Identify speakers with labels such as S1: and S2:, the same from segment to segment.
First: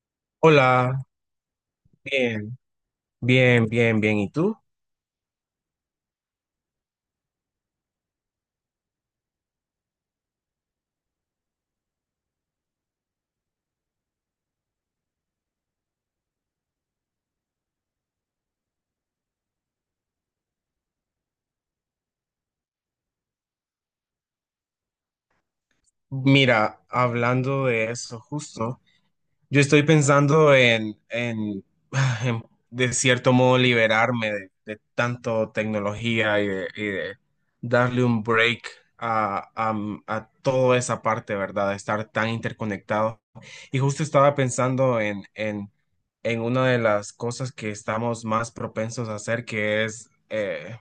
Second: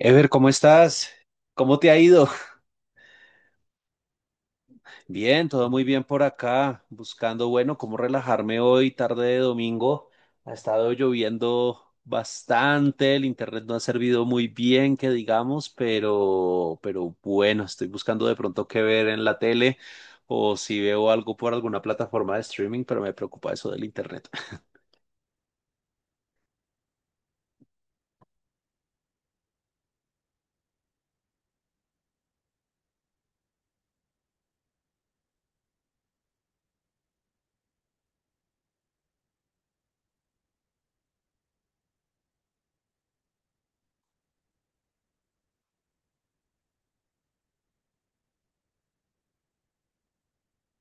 S1: Ever, ¿cómo
S2: Hola,
S1: estás? ¿Cómo te ha ido?
S2: bien, bien, bien, bien. ¿Y tú?
S1: Bien, todo muy bien por acá, buscando, bueno, cómo relajarme hoy, tarde de domingo. Ha estado lloviendo bastante, el internet no ha servido muy bien, que digamos, pero bueno, estoy buscando de pronto qué ver en la tele o si veo algo por alguna plataforma de streaming, pero me preocupa eso del internet.
S2: Mira, hablando de eso justo. Yo estoy pensando en, en, de cierto modo, liberarme de tanto tecnología y de darle un break a a toda esa parte, ¿verdad? De estar tan interconectado. Y justo estaba pensando en en una de las cosas que estamos más propensos a hacer, que es eh,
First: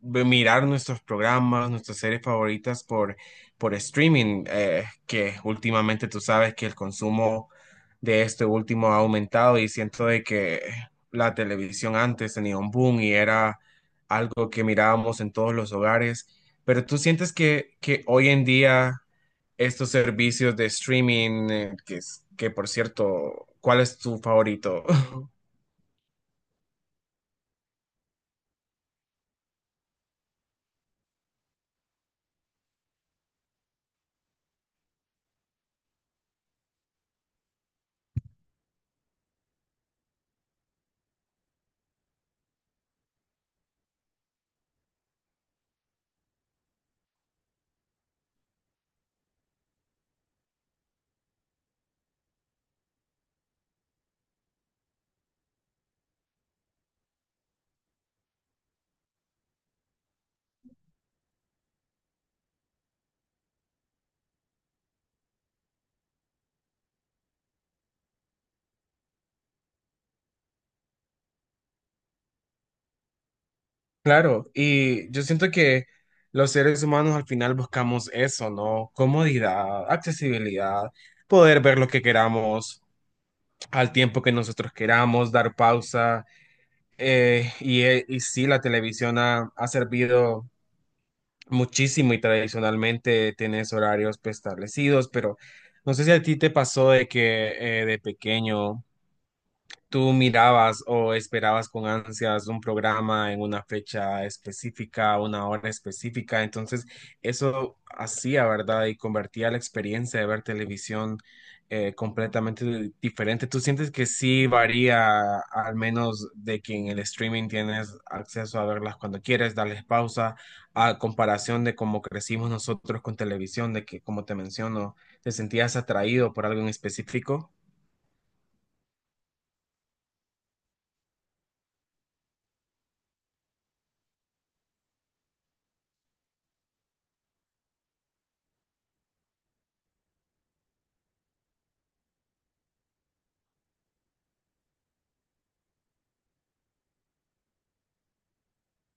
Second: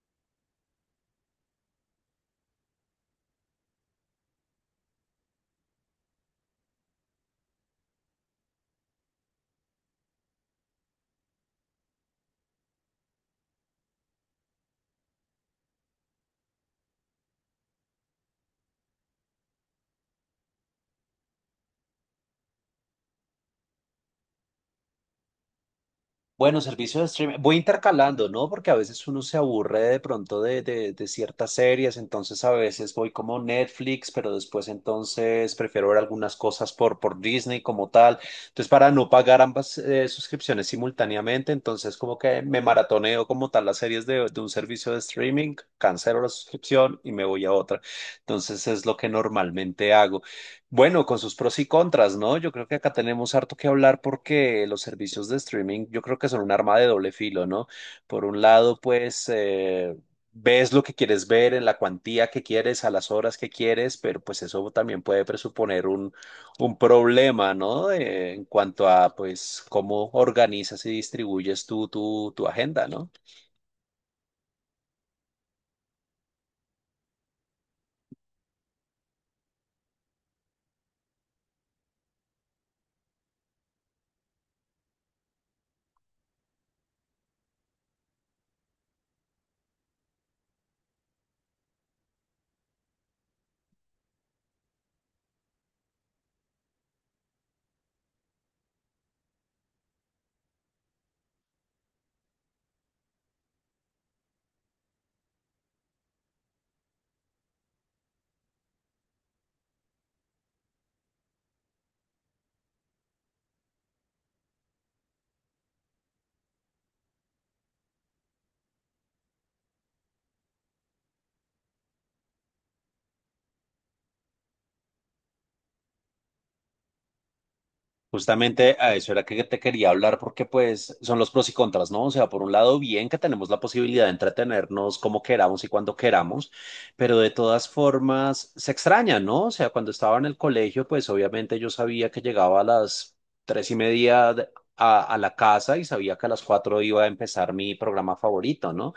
S2: ve- mirar nuestros programas, nuestras series favoritas por streaming, que últimamente tú sabes que el consumo de este último ha aumentado y siento de que la televisión antes tenía un boom y era algo que mirábamos en todos los hogares, pero tú sientes que hoy en día estos servicios de streaming, que por cierto, ¿cuál es tu favorito?
S1: Bueno, servicio de streaming. Voy intercalando, ¿no? Porque a veces uno se aburre de pronto de ciertas series, entonces a veces voy como Netflix, pero después entonces prefiero ver algunas cosas por Disney como tal. Entonces, para no pagar ambas suscripciones simultáneamente, entonces como que me maratoneo como tal las series de un servicio de streaming, cancelo la suscripción y me voy a otra. Entonces es lo que normalmente hago. Bueno, con sus pros y contras, ¿no? Yo creo que acá tenemos harto que hablar porque los servicios de streaming yo creo que son un arma de doble filo, ¿no? Por un lado, pues ves lo que quieres ver en la cuantía que quieres, a las horas que quieres, pero pues eso también puede presuponer un problema, ¿no? En cuanto a pues cómo organizas y distribuyes tú tu agenda, ¿no?
S2: Claro, y yo siento que los seres humanos al final buscamos eso, ¿no? Comodidad, accesibilidad, poder ver lo que queramos al tiempo que nosotros queramos, dar pausa. Y sí, la televisión ha servido muchísimo y tradicionalmente tienes horarios, pues, establecidos, pero no sé si a ti te pasó de que de pequeño ¿tú mirabas o esperabas con ansias un programa en una fecha específica, una hora específica? Entonces, eso hacía, ¿verdad? Y convertía la experiencia de ver televisión completamente diferente. ¿Tú sientes que sí varía, al menos de que en el streaming tienes acceso a verlas cuando quieres, darles pausa, a comparación de cómo crecimos nosotros con televisión, de que, como te menciono, te sentías atraído por algo en específico?
S1: Justamente a eso era que te quería hablar porque pues son los pros y contras, ¿no? O sea, por un lado, bien que tenemos la posibilidad de entretenernos como queramos y cuando queramos, pero de todas formas se extraña, ¿no? O sea, cuando estaba en el colegio, pues obviamente yo sabía que llegaba a las 3:30 a la casa y sabía que a las 4 iba a empezar mi programa favorito, ¿no?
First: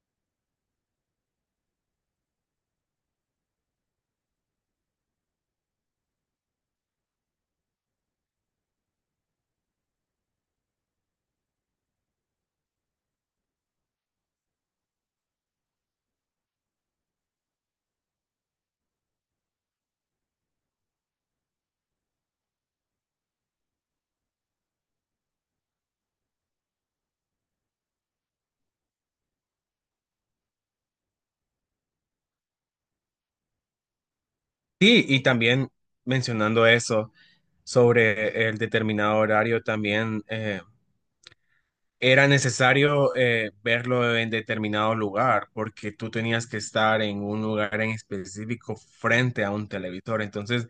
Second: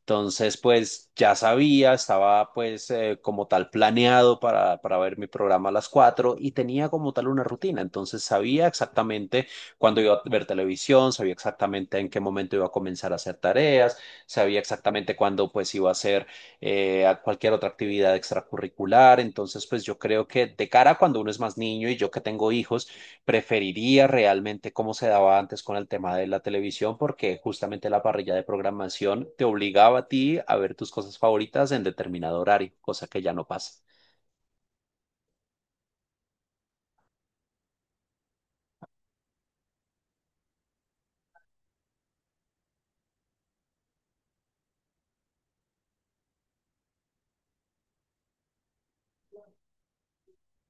S1: Entonces, pues ya sabía, estaba pues como tal planeado para ver mi programa a las 4 y tenía como tal una rutina. Entonces sabía exactamente cuándo iba a ver televisión, sabía exactamente en qué momento iba a comenzar a hacer tareas, sabía exactamente cuándo pues iba a hacer a cualquier otra actividad extracurricular. Entonces, pues yo creo que de cara a cuando uno es más niño y yo que tengo hijos, preferiría realmente cómo se daba antes con el tema de la televisión, porque justamente la parrilla de programación te obligaba a ti a ver tus cosas favoritas en determinado horario, cosa que ya no pasa.
S2: Sí, y también mencionando eso sobre el determinado horario, también era necesario verlo en determinado lugar, porque tú tenías que estar en un lugar en específico frente a un televisor, entonces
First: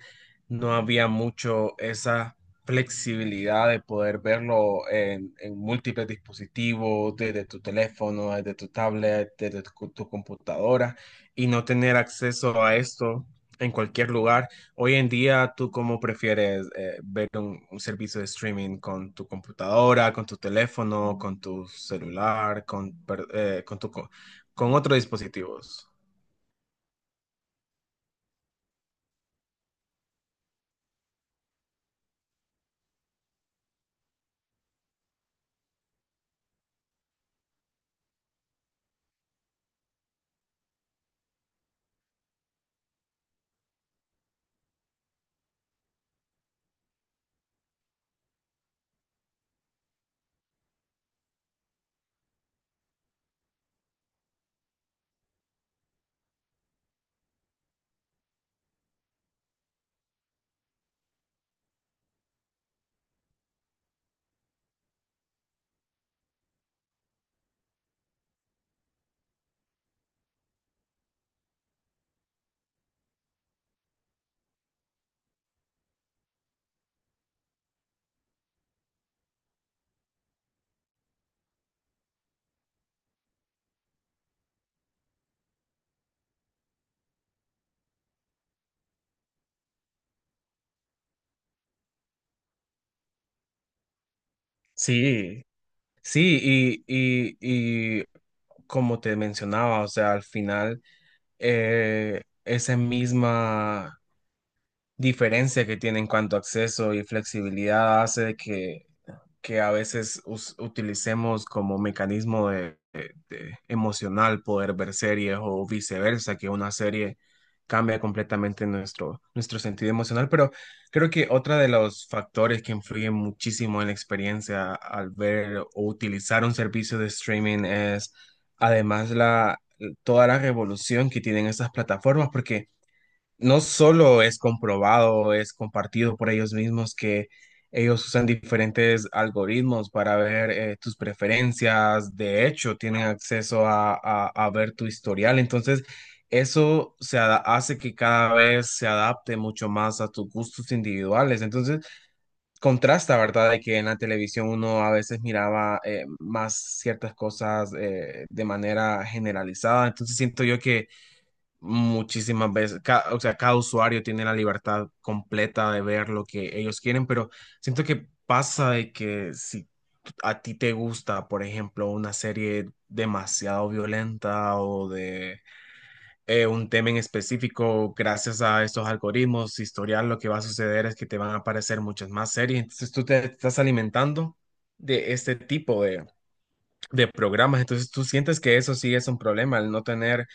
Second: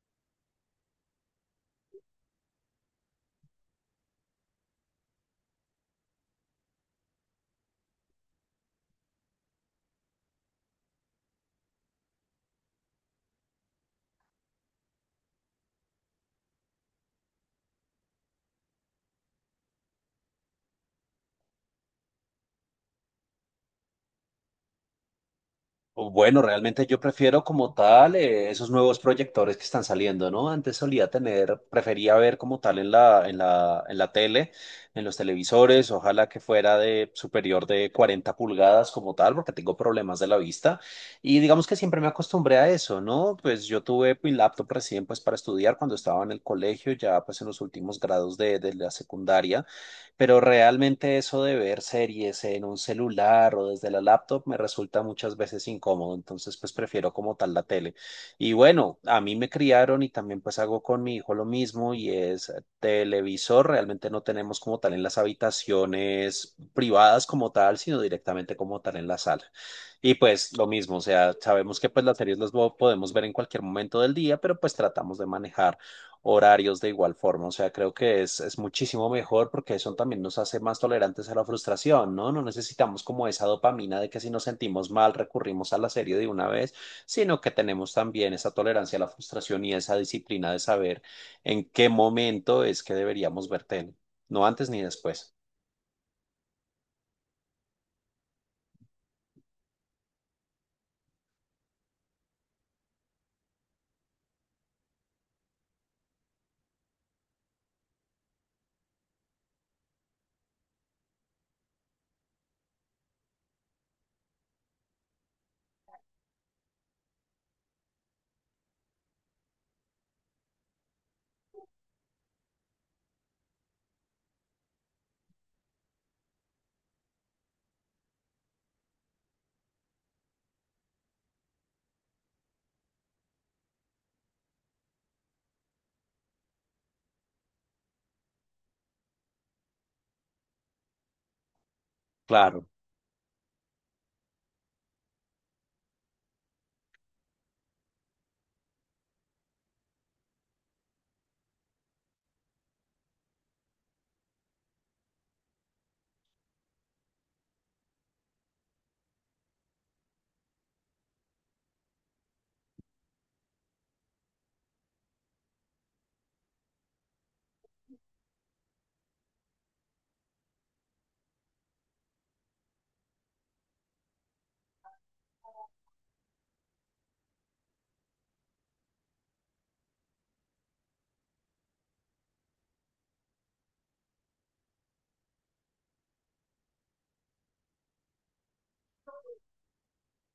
S2: no había mucho esa flexibilidad de poder en múltiples dispositivos, desde tu teléfono, desde tu tablet, desde tu computadora, y no tener acceso a esto en cualquier lugar. Hoy en día, ¿tú cómo prefieres un servicio de streaming con tu computadora, con tu teléfono, con tu celular, con, per- con, tu, co- con otros dispositivos?
S1: O bueno, realmente yo prefiero como tal esos nuevos proyectores que están saliendo, ¿no? Antes solía tener, prefería ver como tal en la tele, en los televisores, ojalá que fuera de superior de 40 pulgadas como tal, porque tengo problemas de la vista. Y digamos que siempre me acostumbré a eso, ¿no? Pues yo tuve mi laptop recién pues para estudiar cuando estaba en el colegio, ya pues en los últimos grados de la secundaria. Pero realmente eso de ver series en un celular o desde la laptop me resulta muchas veces incómodo, entonces pues prefiero como tal la tele. Y bueno, a mí me criaron y también pues hago con mi hijo lo mismo y es televisor, realmente no tenemos como tal en las habitaciones privadas como tal, sino directamente como tal en la sala. Y pues lo mismo, o sea, sabemos que pues las series las podemos ver en cualquier momento del día, pero pues tratamos de manejar horarios de igual forma. O sea, creo que es muchísimo mejor porque eso también nos hace más tolerantes a la frustración, ¿no? No necesitamos como esa dopamina de que si nos sentimos mal recurrimos a la serie de una vez, sino que tenemos también esa tolerancia a la frustración y esa disciplina de saber en qué momento es que deberíamos ver tele, no antes ni después.
S2: Sí. Sí, y como te mencionaba, o sea, al final, esa misma diferencia que tiene en cuanto a acceso y flexibilidad hace que a veces utilicemos como mecanismo de emocional poder ver series o viceversa, que una serie cambia completamente nuestro sentido emocional, pero creo que otro de los factores que influyen muchísimo en la experiencia al ver o utilizar un servicio de streaming es además toda la revolución que tienen estas plataformas, porque no solo es comprobado, es compartido por ellos mismos que ellos usan diferentes algoritmos para ver tus preferencias, de
S1: Claro.
S2: hecho, tienen acceso a ver tu historial, entonces eso hace que cada vez se adapte mucho más a tus gustos individuales, entonces contrasta, ¿verdad? De que en la televisión uno a veces miraba más ciertas cosas de manera generalizada, entonces siento yo que muchísimas veces, o sea, cada usuario tiene la libertad completa de ver lo que ellos quieren, pero siento que pasa de que si a ti te gusta, por ejemplo, una serie demasiado violenta o de un tema en específico, gracias a estos algoritmos, historial, lo que va a suceder es que te van a aparecer muchas más series, entonces tú te estás alimentando de este tipo de programas. Entonces, tú sientes que eso sí es un problema, el no tener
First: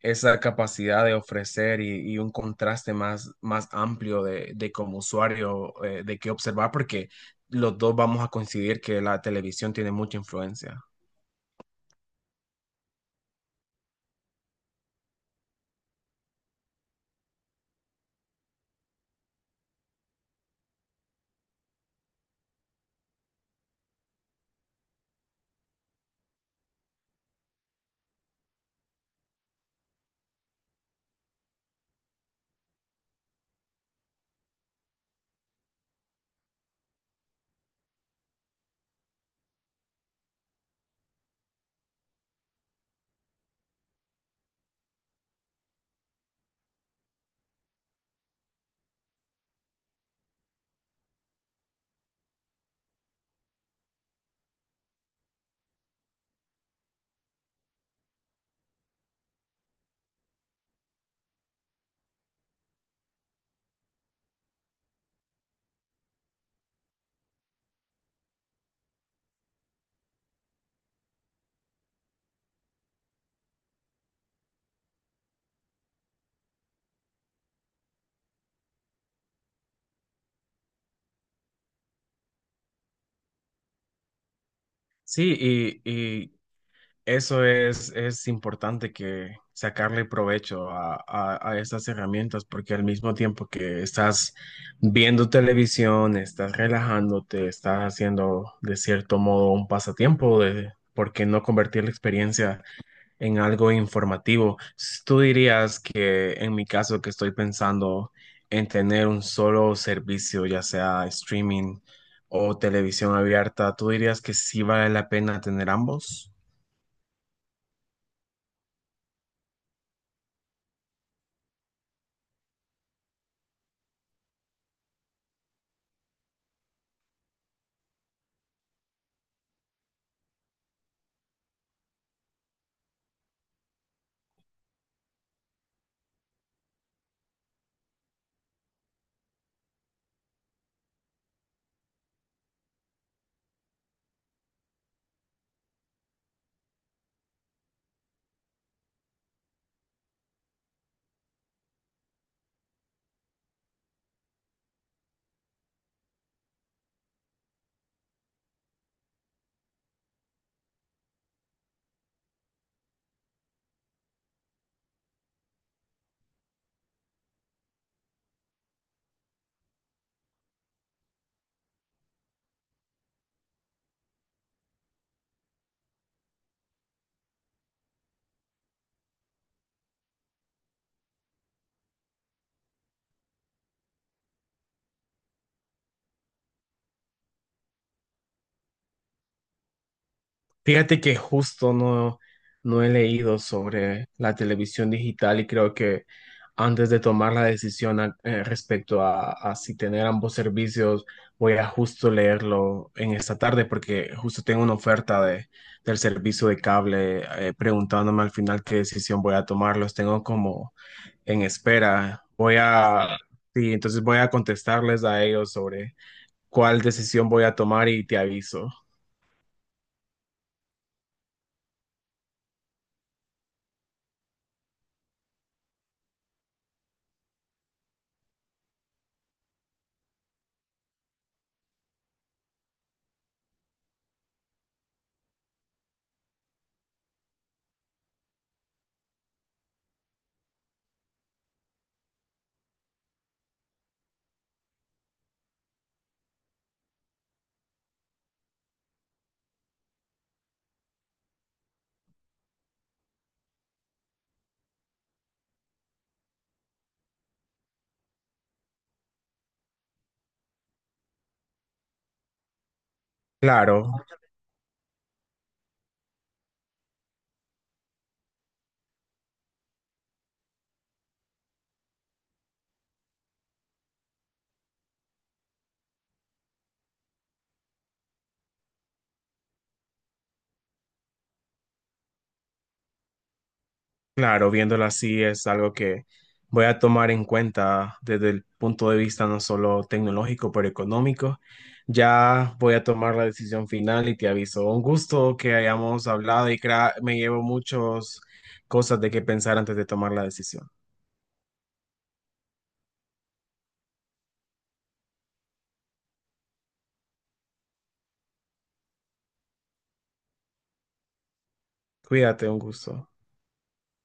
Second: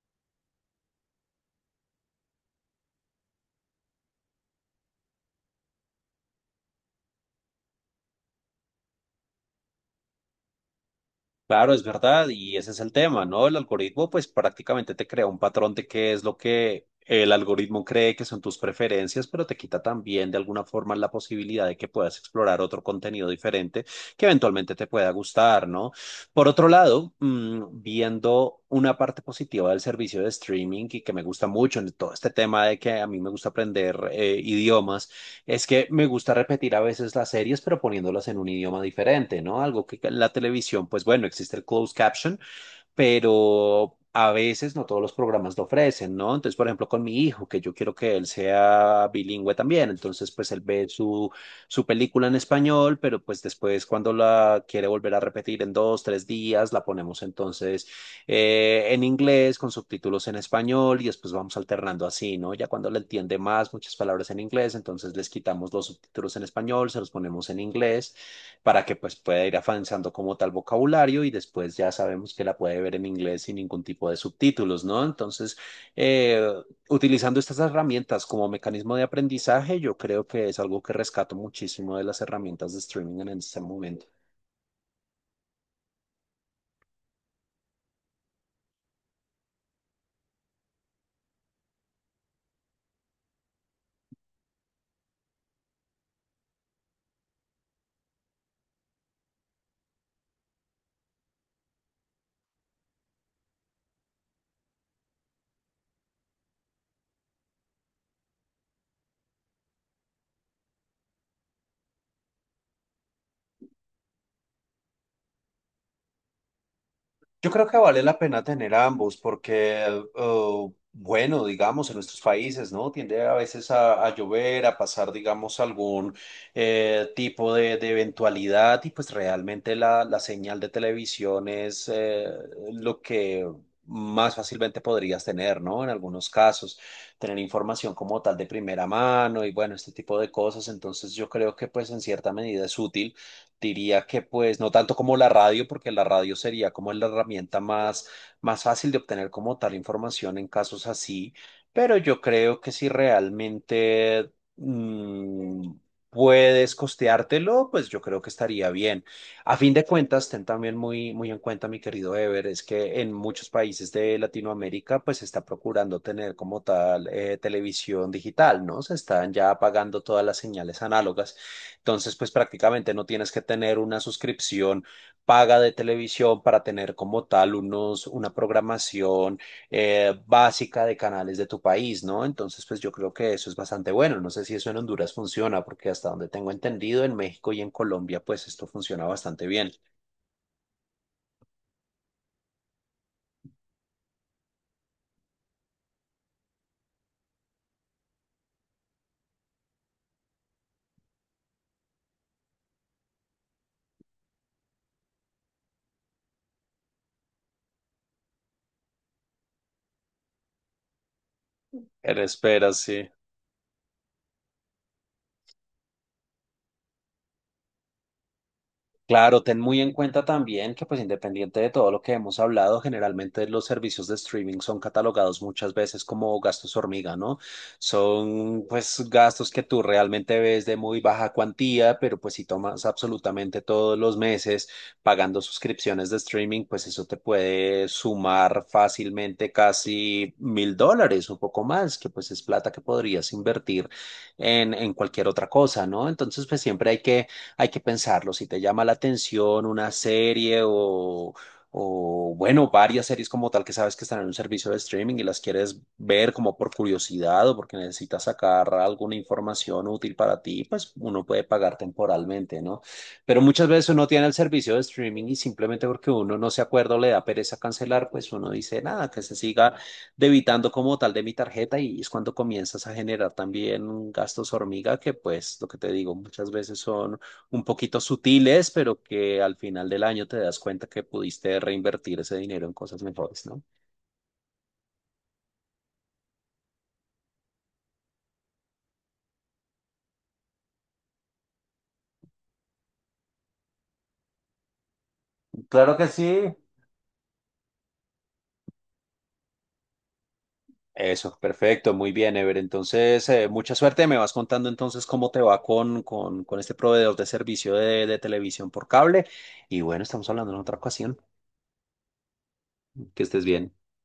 S2: esa capacidad de ofrecer y un contraste más amplio de como usuario, de qué observar, porque los dos vamos a coincidir que la televisión tiene mucha influencia.
S1: Claro, es verdad, y ese es el tema, ¿no? El algoritmo, pues prácticamente te crea un patrón de qué es lo que el algoritmo cree que son tus preferencias, pero te quita también de alguna forma la posibilidad de que puedas explorar otro contenido diferente que eventualmente te pueda gustar, ¿no? Por otro lado, viendo una parte positiva del servicio de streaming y que me gusta mucho en todo este tema de que a mí me gusta aprender idiomas. Es que me gusta repetir a veces las series, pero poniéndolas en un idioma diferente, ¿no? Algo que la televisión, pues bueno, existe el closed caption, pero a veces no todos los programas lo ofrecen, ¿no? Entonces, por ejemplo, con mi hijo, que yo quiero que él sea bilingüe también, entonces pues él ve su película en español, pero pues después cuando la quiere volver a repetir en dos, tres días, la ponemos entonces en inglés con subtítulos en español y después vamos alternando así, ¿no? Ya cuando le entiende más muchas palabras en inglés, entonces les quitamos los subtítulos en español, se los ponemos en inglés para que pues pueda ir avanzando como tal vocabulario y después ya sabemos que la puede ver en inglés sin ningún tipo de subtítulos, ¿no? Entonces, eh, utilizando estas herramientas como mecanismo de aprendizaje, yo creo que es algo que rescato muchísimo de las herramientas de streaming en este momento.
S2: Sí, y, Eso es importante que sacarle provecho a estas herramientas porque al mismo tiempo que estás viendo televisión, estás relajándote, estás haciendo de cierto modo un pasatiempo de por qué no convertir la experiencia en algo informativo. Tú dirías que en mi caso que estoy pensando en tener un solo servicio, ya sea streaming o televisión abierta, ¿tú dirías que sí vale la pena tener ambos?
S1: Yo creo que vale la pena tener ambos porque, bueno, digamos, en nuestros países, ¿no? Tiende a veces a llover, a pasar, digamos, algún tipo de eventualidad y pues realmente la señal de televisión es lo que más fácilmente podrías tener, ¿no? En algunos casos, tener información como tal de primera mano y bueno, este tipo de cosas. Entonces yo creo que pues en cierta medida es útil. Diría que pues no tanto como la radio, porque la radio sería como la herramienta más fácil de obtener como tal información en casos así, pero yo creo que si realmente mm, puedes costeártelo, pues yo creo que estaría bien. A fin de cuentas, ten también muy, muy en cuenta, mi querido Ever, es que en muchos países de Latinoamérica pues se está procurando tener como tal televisión digital, ¿no? Se están ya apagando todas las señales análogas. Entonces, pues prácticamente no tienes que tener una suscripción paga de televisión para tener como tal una programación básica de canales de tu país, ¿no? Entonces, pues yo creo que eso es bastante bueno. No sé si eso en Honduras funciona, porque hasta donde tengo entendido, en México y en Colombia, pues esto funciona bastante bien.
S2: Fíjate que justo no, no he leído sobre la televisión digital y creo que antes de tomar la decisión respecto a si tener ambos servicios, voy a justo leerlo en esta tarde porque justo tengo una oferta del servicio de cable preguntándome al final qué decisión voy a tomar. Los tengo como en
S1: En
S2: espera. Voy
S1: espera, sí.
S2: a, sí, entonces voy a contestarles a ellos sobre cuál decisión voy a tomar y te aviso.
S1: Claro, ten muy en cuenta también que pues independiente de todo lo que hemos hablado, generalmente los servicios de streaming son catalogados muchas veces como gastos hormiga, ¿no? Son pues gastos que tú realmente ves de muy baja cuantía, pero pues si tomas absolutamente todos los meses pagando suscripciones de streaming, pues eso te puede sumar fácilmente casi 1.000 dólares, un poco más, que pues es plata que podrías invertir en cualquier otra cosa, ¿no? Entonces pues siempre hay que pensarlo. Si te llama la atención una serie o, bueno, varias series como tal que sabes que están en un servicio de streaming y las quieres ver como por curiosidad o porque necesitas sacar alguna información útil para ti, pues uno puede pagar temporalmente, ¿no? Pero muchas veces
S2: Claro.
S1: uno tiene el servicio de streaming y simplemente porque uno no se acuerda o le da pereza cancelar, pues uno dice nada, que se siga debitando como tal de mi tarjeta y es cuando comienzas a generar también gastos hormiga que pues lo que te digo muchas veces son un poquito sutiles, pero que al final del año te das cuenta que pudiste reinvertir ese dinero en cosas mejores, ¿no?
S2: Claro, viéndolo así es algo que voy a tomar en cuenta desde el punto de vista no solo tecnológico, pero económico. Ya voy a tomar la decisión final y te aviso. Un gusto que
S1: Claro que
S2: hayamos hablado
S1: sí.
S2: y me llevo muchas cosas de qué pensar antes de tomar la decisión.
S1: Eso, perfecto, muy bien, Ever. Entonces, mucha suerte. Me vas contando entonces cómo te va con este proveedor de servicio de televisión por cable. Y bueno, estamos hablando en otra ocasión.
S2: Cuídate, un gusto.
S1: Que estés bien.